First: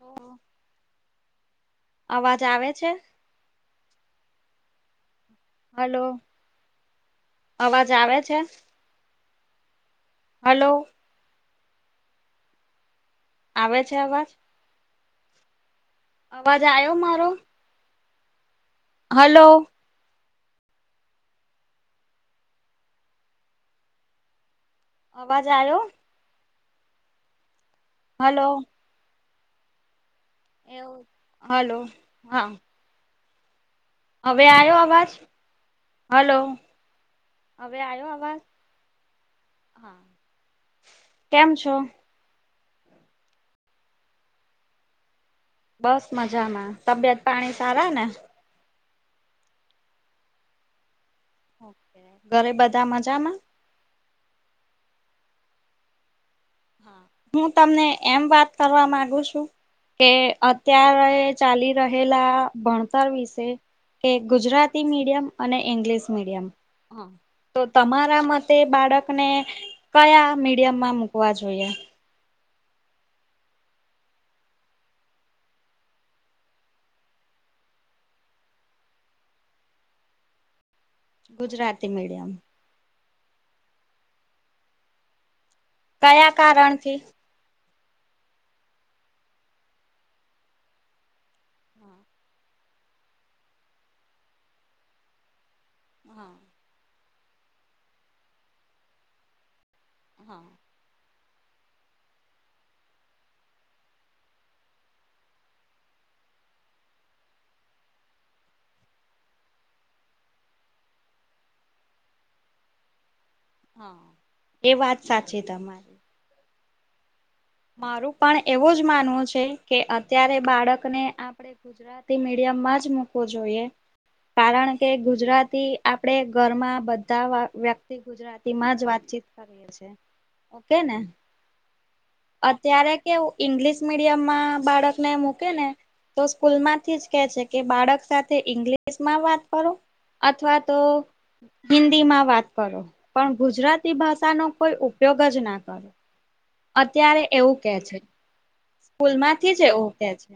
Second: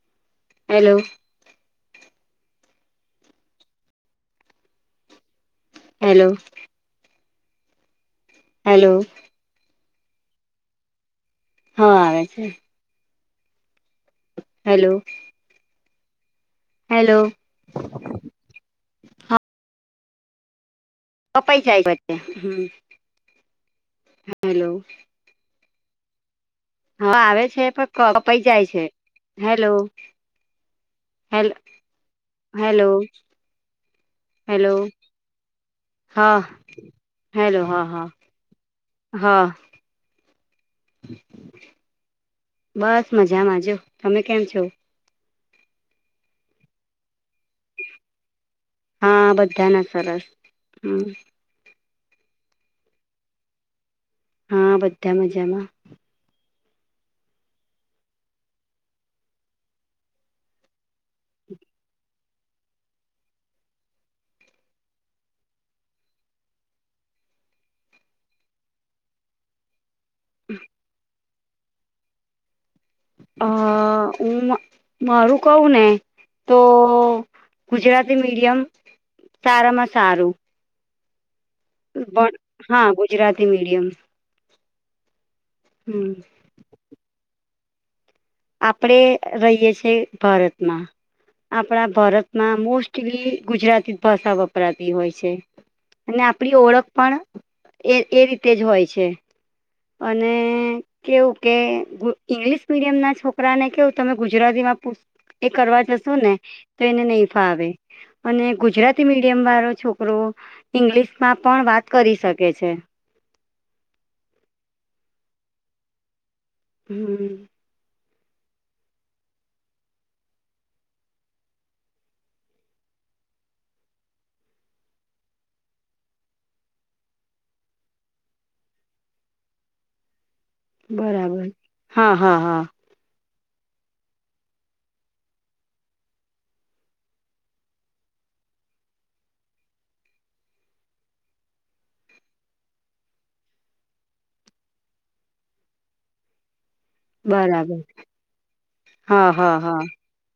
ઓહ. Hello. અવાજ આવે છે? હલો, હેલો અવાજ આવે છે? હલો. હલો. હા આવે છે. આવે છે અવાજ? હેલો. અવાજ આવ્યો હેલો મારો. હા હલો. કપાઈ જાય, હ હેલો. અવાજ આયો? હા આવે છે પણ કપાઈ હલો જાય છે, હેલો. એવું હલ્ હલો હા હલો. હવે આવ્યો અવાજ. હલો, હા હેલો હવે હા હા આવ્યો અવાજ? હા હા કેમ છો? બસ મજામાંજો તમે કેમ છો? બસ મજામાં, તબિયત પાણી સારા ને? હા બધાના સરસ હમ. ઓ ઘરે બધા મજામાં? હા બધા મજામાં. હા. હું તમને એમ વાત કરવા માંગુ છું. કે અત્યારે ચાલી રહેલા ભણતર વિશે. કે ગુજરાતી મીડિયમ અને ઇંગ્લિશ મીડિયમ. તો તમારા મતે બાળકને, કયા મીડિયમમાં મુૂકવા જોઈએ. હ હું મારું કઉ ને. તો ગુજરાતી મીડિયમ સારામાં સારું. ગુજરાતી મીડિયમ. પણ હા ગુજરાતી મીડિયમ. હમ કયા કારણથી? આપણેે રહીએ છીએ ભારતમાં. આપણા ભારતમાં મોસ્ટલી ગુજરાતી જ ભાષા વપરાતી હોય છે અને હા આપડી ઓળખ પણ એ એ રીતે જ હોય છે અને હા કેવું કે ઈંગ્લિશ મીડિયમ ના છોકરા ને કેવું તમે ગુજરાતીમાં પૂ એ કરવા જશો ને તો એને નહી ફાવે અને ગુજરાતી મીડિયમ વાળો છોકરો ઈંગ્લિશમાં પણ વાત કરી શકે છે હા એ વાત સાચી તમારી હમ્મ મારું પણ એવું જ માનવું છે કે અત્યારે બાળકને આપડે ગુજરાતી મીડિયમ માં જ મુૂકવો જોઈએ કારણ કે ગુજરાતી આપડે ઘરમાં બધા વ્યક્તિ ગ ગુજરાતી માં જ વાતચીત કરીએ છે ઓકે ને બરાબર હા હા હા અત્યારે કેવું ઈંગ્લિશ મીડિયમમાં બાળક ને મૂકે ને તો સ્કૂલમાંથી જ કે છે કે બાળક સાથે ઈંગ્લિશ માં વાત કરો અથવા તો હિન્દી માં વાત કરો પણ ગુજરાતી ભાષા નો કોઈ ઉપયોગ જ ના કરો અત્યારે એવું કે બરાબર છે સ્કૂલ હા હા માંથી જ હા એવું કે છે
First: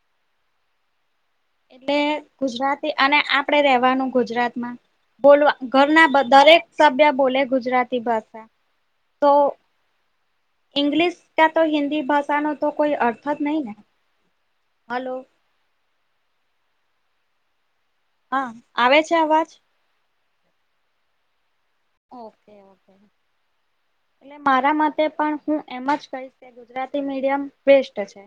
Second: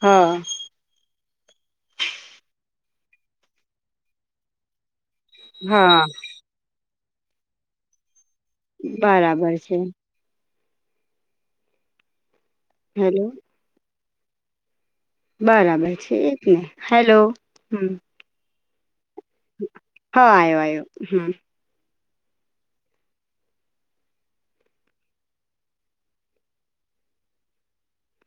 હા એટલે ગુજરાતી અને આપડે રેવાનું ગુજરાત માં બોલવા હા ઘરના દરેક સભ્ય બોલે ગુજરાતી ભાષા બરાબર છે ઈંગ્લિશ કા તો હિન્દી ભાષાનો તો કોઈ હેલો અર્થ જ નહી ને હલો બરાબર છે એ કે હેલો હમ્મ હા આવે છે અવાજ હા આવ્યો આવ્યો હમ્મ ઓકે ઓકે એટલે મારા મતે પણ હું એમ જ કહીશ ગુજરાતી મીડિયમ બેસ્ટ છે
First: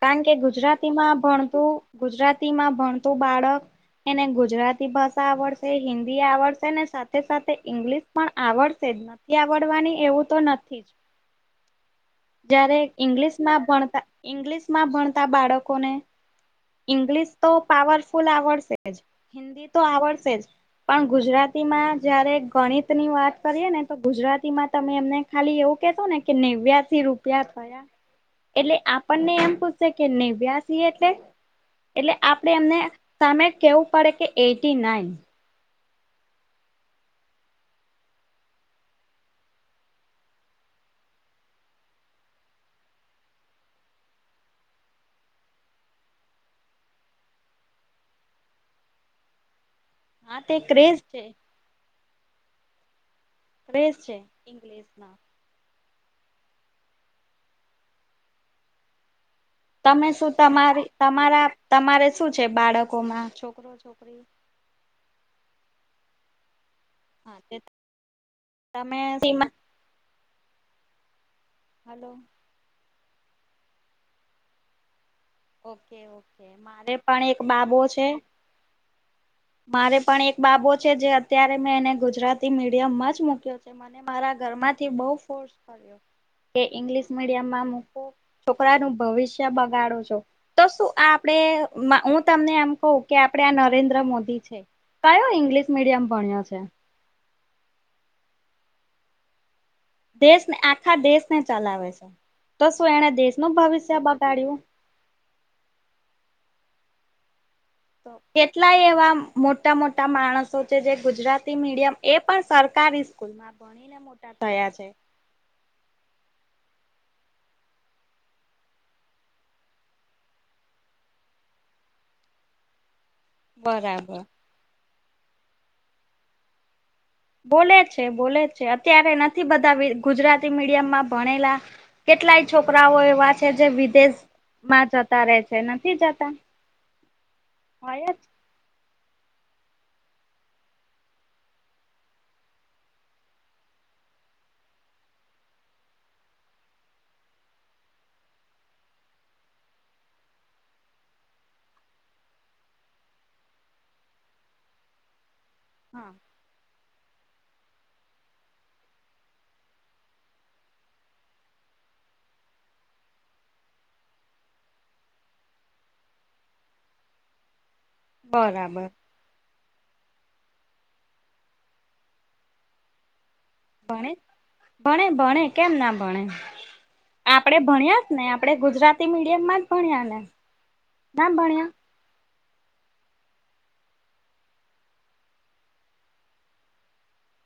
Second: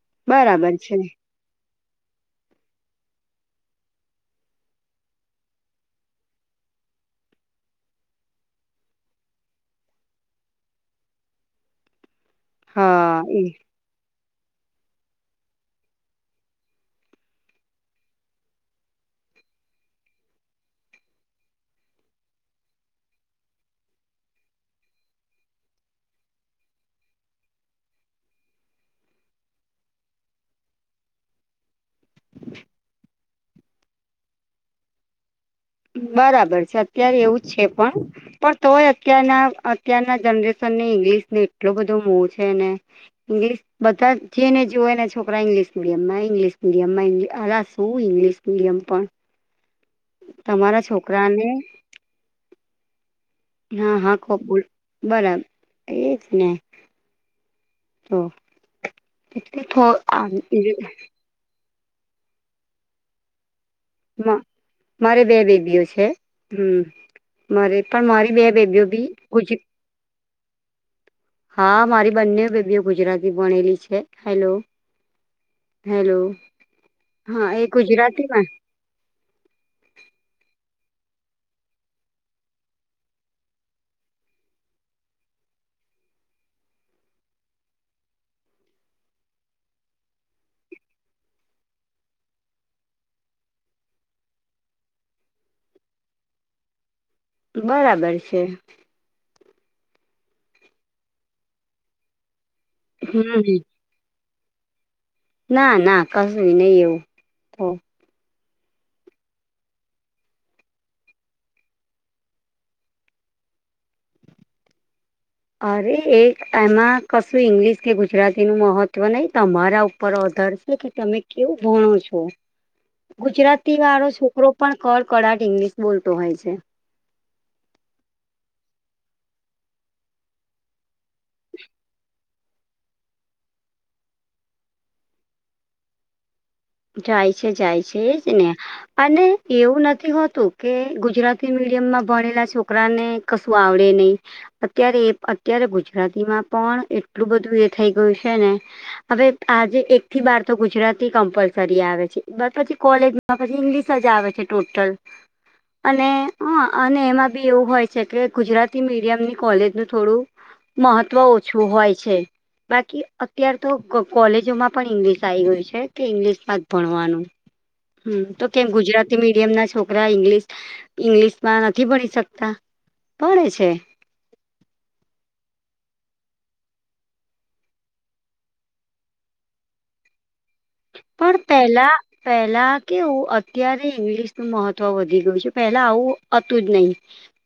કારણ કે બરાબર છે ગુજરાતીમાં ભણતું ગુજરાતી માં ભણતું બાળક એને ગુજરાતી ભાષા આવડશે હિન્દી આવડશે ને સાથે સાથે ઈંગ્લિશ પણ આવડશે જ નથી આવડવાની એવું તો નથી જ જારે હા ઈંગ્લિશ એ માં ભણતા ઈંગ્લિશ માં ભણતા બાળકોને ઇંગ્લિશ તો પાવરફુલ આવડશે જ હિન્દી તો આવડશે જ પણ ગુજરાતી માં જયારે ગણિત ની વાત કરીએ ને તો ગુજરાતીમાં તમે એમને ખાલી એવું કહેશો ને કે નેવ્યાસી રૂપિયા થયા એટલે આપણને એમ પૂછશે કે નેવ્યાસી એટલે એટલે આપડે એમને તમે કેવું પડે કે એટી નાઈન બરાબર છે અત્યારે એવું જ છે પણ પણ તોય અત્યારના અત્યારના જનરેશનને ઈંગ્લિશ ને એટલું બધો મોહ છે ને ઈંગ્લિશ બધા છે ને જો એને છોકરા ઇંગલિશ મીડિય માં ઈંગ્લિશ મીડિયમમાં હ શું ઇંગ્લિશ મીડીયમ પણ હા તે તમારા ક્રેઝ છે છોકરાને ક્રેઝ હા છે હા કોબ બોલ ઇંગ્લિશમાં બરાબર એ જ ને તો તમે શું તમારી તમારા તમારે શું છે બાળકોમાં છોકરો છોક મારે બે બેબીઓ છે હમ્મ હા તે મારે પણ મારી બે બેબીઓ તમે ભી ગુજ સીમા હા હલો મારી બંને બેબીઓ ગુજરાતી ભણેલી છે હેલો ઓકે હેલો ઓકે મારે પણ એક હા એ બાબો છે. ગુજરાતીમાં મારે પણ એક બાબો છે જે અત્યારે મેં એને ગુજરાતી મીડિયમ માં જ મુૂક્યો છે મને મારા ઘર માંથી બહુ ફોર્સ કર્યો કે ઇંગ્લિશ મીડિયમમાં મુકો છોકરાનું ભવિષ્ય બગાડો છો તો શું આપડે હું તમને એમ કહૂ કે આપડે આ નરેન્દ્ર મોદી છે કયો ઇંગ્લિશ મીડિયમ ભણ્યો છે બરાબર છે દેશને આખા દેશ ને ચલાવે છે તો શું એને હમ દેશનું ભવિષ્ય બગાડ્યું ના ના કશું નહી એવું તો કેટલાય એવા મોટા મોટા માણસો છે જે ગુજરાતી મીડિયમ એ પણ સરકારી તેમાં ભણીને મોટા થયા છે. અરે એક એમાં કશું ઇંગ્લિશ કે ગુજરાતીનું મહત્ત્વ નહીં તમારા ઉપર અધર કે તમે કેવું ભણો છો. [inaudible] ગુજરાતી વાળો બરાબર. છોકરો પણ કડકળાટ ઇંગ્લિશ બોલતો હોય છે. બોલે છે બોલે છે અત્યારે નથી બધા ગુજરાતી મીડિયમમાં. ભણેલા કેટલા છોકરાઓ એવા છે જે વિદેશમાં જતા રહે છે નથી જતા. જાય છે જાય છે હોય જ એજ ને. અને એવું નથી હોતું કે ગુજરાતી મીડિયમમાં ભણેલા છોકરાને કશું આવડે નહીં. અત્યારે એ અત્યારે ગુજરાતીમાં પણ એટલું બધું એ થઈ ગયું છે ને. હવે આજે એક થી બાર તો ગુજરાતી કમ્પલસ રી આવે છે પછી કોલેજમાં પછી ઇંગ્લિશ જ આવે છે ટોટલ અને હા. હ અને એમાં બી એવું હોય છે કે ગુજરાતી મીડિયમ ની કોલેજનું થોડું મહત્વ ઓછું હોય છે‌. બાકી અત્યાર તો કોલેજોમાં પણ ઈંગ્લિશ આવી ગયું છે કે ઇંગ્લિશમાં જ ભણવાનું. હમ્મ તો કેમ બરાબર. ગુજરાત તી મીડિયમ ના છોકરા ઇન્ગ ઈંગ્લિશમાં નથી ભણી શકતા ભણે છે. ભણે ભણે ભણે કેમ ના ભણે. આપડે ભણ્યાસ ને આપડે ગુજરાતી મીડિયમ માં જ ભણ્યા ને. ના પણ ભણ્યા પહેલા પહેલા કેવુ અત્યારે ઈંગ્લિશ નું મહત્વ વધી ગયું છે પેલા આવું હતું જ નહી.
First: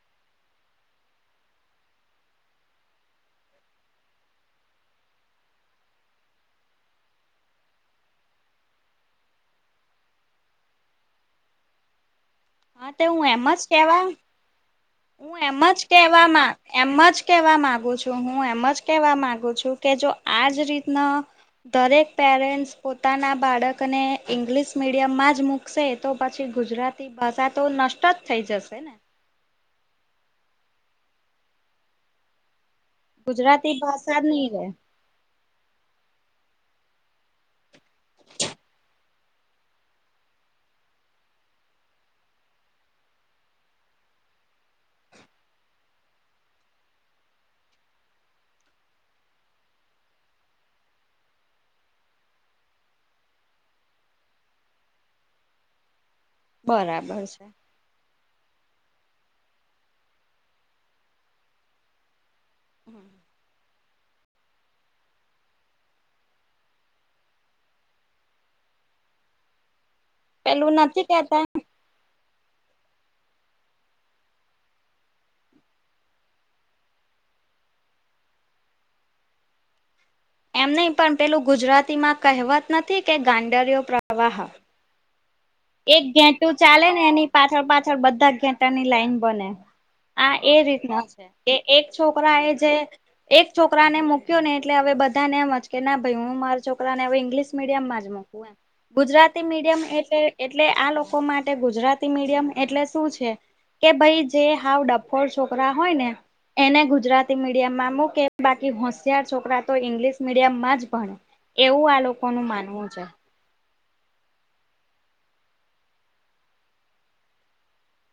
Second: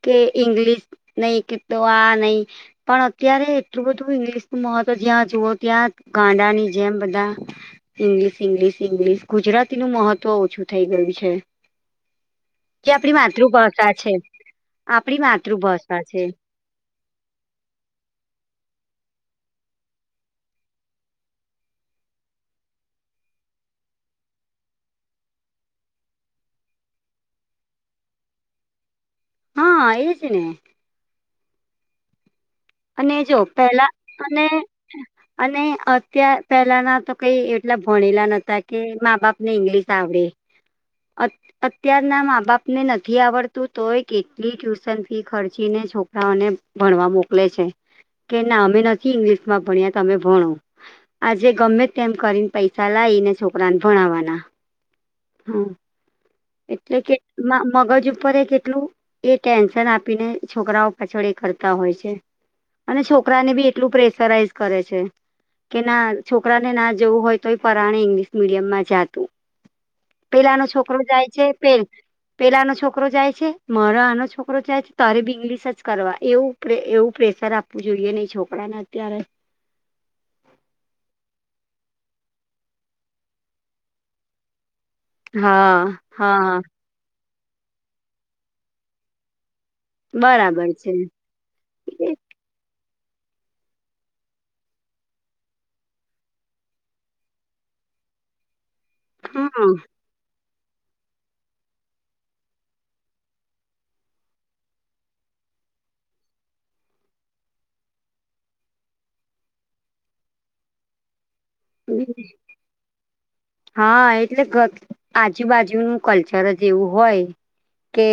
કે ઇંગલિશ નહી કતો આ નહી. પણ અત્યારે એટલું બધું ઈંગ્લિશ નું મહત્વ જ્યાં જુવઓ ત્યાં ગાંડાની જેમ બધા. ઈંગ્લિશ ઇંગ્લિશ ઇંગ્લિશ ગુજરાતી નું મહત્વ ઓછું થઈ ગયું છે. જે હા તે આપડી હું એમ જ માતૃભાષા કેવા છે આપડી હું એમ જ માતૃભાષા છે. કહેવા માં એમ જ કેવા માંગુ છું હું એમ જ કેવા માંગુ છું કે જો આજ રીતના દરેક પેરેન્ટસ પોતાના બાળકને ઈંગ્લિશ મીડિયમ માં જ મુક્ શે તો પછી ગુજરાતી ભાષા તો નષ્ટ જ થઈ જશે ને. હા એ જ ને. અને જો ગુજરાતી પેલા ભાષા અને નહી રે અને અત્યા પેલાના તો કઈ એટલા ભણેલા નતા કે મા બાપ ને ઇંગ્લિશ આવડે અત્યારના મા બાપ ને નથી આવડતું તોય કેટલી ટ્યુશન ફી ખર્ચી ને છોકરાઓને ભણવા મોકલે છે કે ના અમે નથી ઇંગ્લિશ માં ભણ્યા તમે ભણો. આજે ગમે તેમ કરીને પૈસા લાવીને છોકરાને ભણાવવાના હા એટલે કે બરાબર છે મગજ ઉપર એ કેટલું એ ટેન્શન આપીને છોકરાઓ પાછળ એ કરતા હોય છે‌. અને છોકરાને બી એટલું પ્રેશરાઈઝ કરે છે. કે ના છોકરા ને ના જવું હોય તો એ પરાણે ઇંગ્લિશ મીડિયમમાં જા તુ પેલા નો પેલું છોકરો નથી જાય કેતા છે પેલ પેલાનો છોકરો જાય છે મારો આનો છોકરો જાય છે તરે બી ઇંગલિશ જ કરવા એવું એવું પ્રેશર આપવું જોઈએ નહીં છોકરાને અત્યારે. એમ નહી પણ પેલું ગુજરાતી માં કહેવત નથી કે ગાંડરયો પ્રવાહ હા. એક ઘેટું હા ચાલે ને એની પાછળ પાછળ બધા ઘેટાની લાઈન બને. હા એ રીતના છે, કે એક છોકરા એ જે એક છોકરાને મૂક્યો ને એટલે હવે બધાનેમજ કે ના ભાઈ હું મારા છોકરાને હવે ઈંગ્લિશ મડમકું ગુજરાતી હા મીડિયમ એટલે એટલે આ લોકો માટે ગુજરાતી મીડિયમ એટલે શું છે? કે ભાઈ જે હાવ ડફોર છોકરા હોય ને. એને ગુજરાતી મીડિયમ માં મૂકે બાકી હોશિયાર છોકરા તો ઈંગ્લિશ મીડિયમ માં જ ભણે. એવું આ લોકો નું માનવું છે. હા એટલે આજુબાજુનું કલ્ચર એવું હોય. કે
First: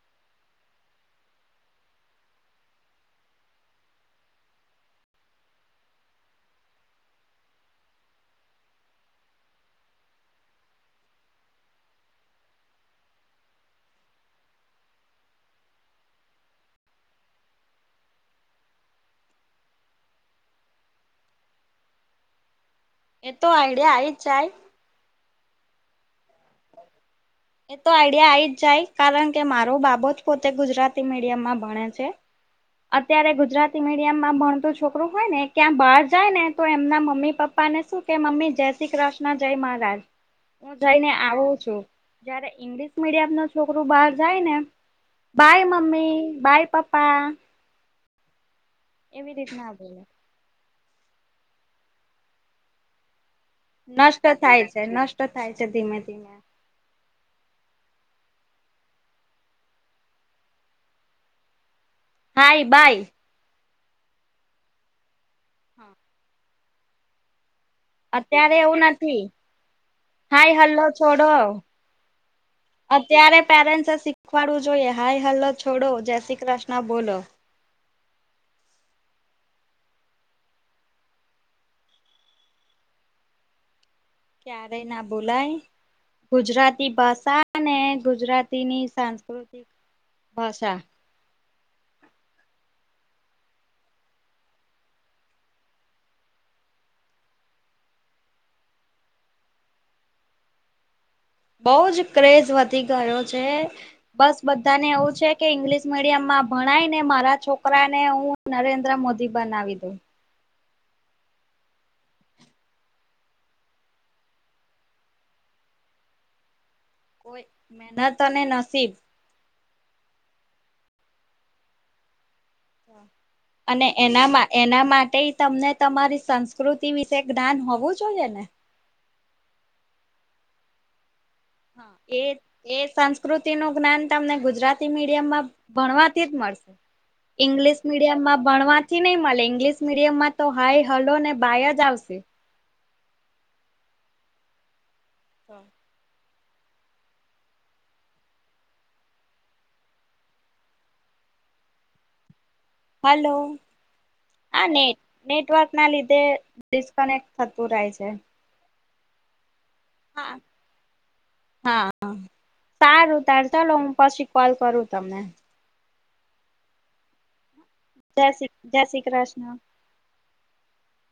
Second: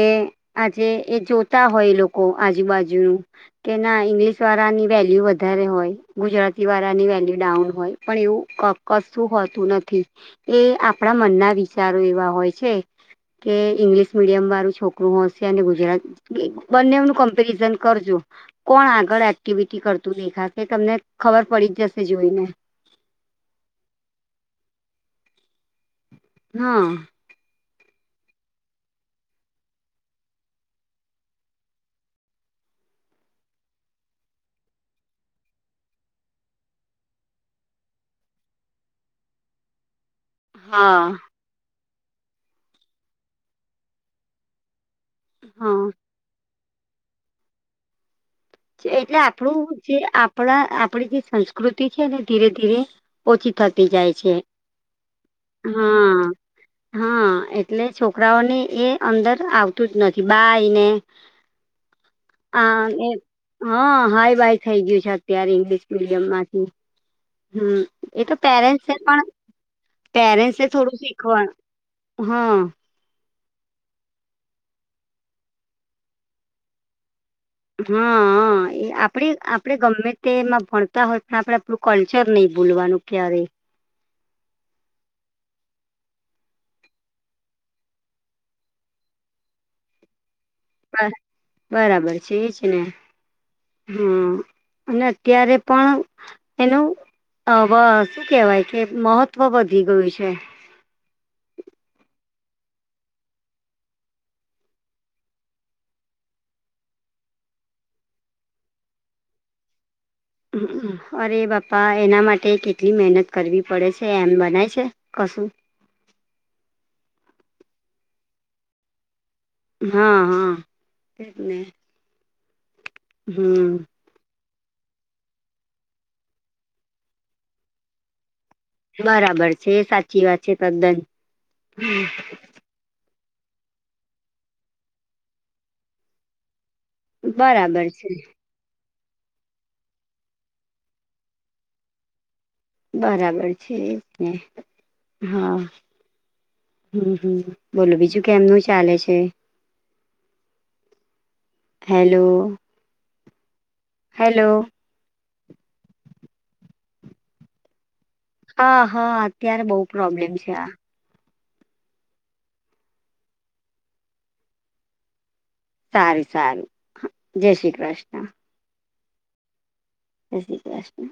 આજે એ જોતા હોય લોકો આજુબાજુનું. કે ના ઈંગ્લિશ વારાની વેલ્યુ વધારે હોય, ગુજરાતી વારાની વેલ્યુ ડાઉન હોય. પણ એવું કશું હોતું નથી. એ આપણા મનના વિચારો એવા હોય છે. કે ઈંગ્લિશ મીડિયમ વારુ છોકરું હોશીયાર અને ગુજરાત બંને ઓનુ કમ્પેરિઝન કરજો. કોણ આગળ એક્ટિવિટી કરતું દેખાશે તમને ખબર પડી જ જશે જોઈને. એ તો આઈડિયા આઈજ જાય. હ. એ તો આઈડિયા આઈ જ જાય કારણ કે મારો બાબો જ પોતે ગુજરાતી મીડિયમમાં ભણે છે. અત્યારે ગુજરાતી મીડિયમ માં ભણતું છોકરું હોય ને ક્યાં બહાર જાય ને તો એમના મમ્મી પપ્પા પપ્પાને શું કે મમ્મી જય શ્રી કૃષ્ણ જય મહારાજ. હું હા જઈને આવું છું, જારે ઈંગ્લિશ મીડિયમ ન છોકરું બાર જાય ને. બાય હા મમ્મી બાય પાપા. એટલે એવી આપણું રીતના જે બોલે આપણા આપણી જે સંસ્કૃતિ છે એને ધીરે ધીરે, ઓછી થતી નષ્ટ થાય છે નષ્ટ થાય છે ધીમે હા ધીમે. હા એટલે છોકરાઓને એ અંદર આવતું જ નથી બાય ને. [inaudible] હ બાય હા હાઈ બાય થઈ ગયું છે અત્યારે ઈંગ્લિશ મીડિયમ માંથી. હમ. એ તો અત્યારે એવું પેરેન્ટ્સ પણ નથી હાય પેરેન્ટ્સ હલ્લો થોડું છોડો શીખવાનું, હા. અત્યારે પેરેન્ટ્સ શીખવાડવું જોઈએ હાઈ હેલ છોડો જય શ્રી કૃષ્ણ બોલો. હા એ આપણે આપણેે ગમે તે એમાં ભણતા હોય પણ આપડણે આપણું કલ્ચર નઈ ભૂલવાનું. ક્યારેય. ક્યારે ના ભુલાય. ગુજરાતી ભાષા અનેને ગુજરાતીની સાંસ્કૃતિક ભાષા. બરાબર છે એજ ને. હા, ને અત્યારે પણ એનું શું કેહેવાય કે મહત્વ વધી ગયું છે. બો જ ક્રેઝ વધી ગયો છે. બસ બધાને એવું છે કે ઈંગ્લિશ મીડિયમમાં ભણાયને મારા છોકરાને હું નરેન્દ્ર મોદી બનાવી દો. અરે બાપ્પા એના માટે કેટલી મહેનત કરવી પડે છે એમ બનાય છે. કશું કોઈ મેનત અને નસીબ. હા હા એ જ ને. હમ. અને એનામાં એના માટે તમને તમારી સંસ્કૃતિ વિશે જ્ઞાન હોવું જોઈએ ને બરાબર છે સાચી વાત છે તદ્દન હા એ એ સંસ્કૃતિ નું જ્ઞાન તમને ગુજરાતી મીડિયમમાં ભણવાથી જ મળશે ઇંગ્લિશ બરાબર છે મીડિયમ માં ભણવાથી ની મળે ઈંગ્લિશ મીડિયમમાં તો હાય હેલો ને બાય જ આવશે બરાબર છે એજ ને હ હમ હમ બોલો બીજું કેમનું ચાલે છે હેલો. હલો. હેલો. આ નેટ નેટવર્ક ના લીધે ડિસ્કનેક્ટ થતું રહે છે. હ હા અત્યારે બહ પ્રોબ્લેમ હા. છે આ. હા સારું તાર ચલોો હું પછી કોલ કરું તમને. સાર સારું હ જય શ્રી કૃષ્ણ. જય શ્રી જય શ્રી કૃષ્ણ. સય શ્રી કલેષ્ણ.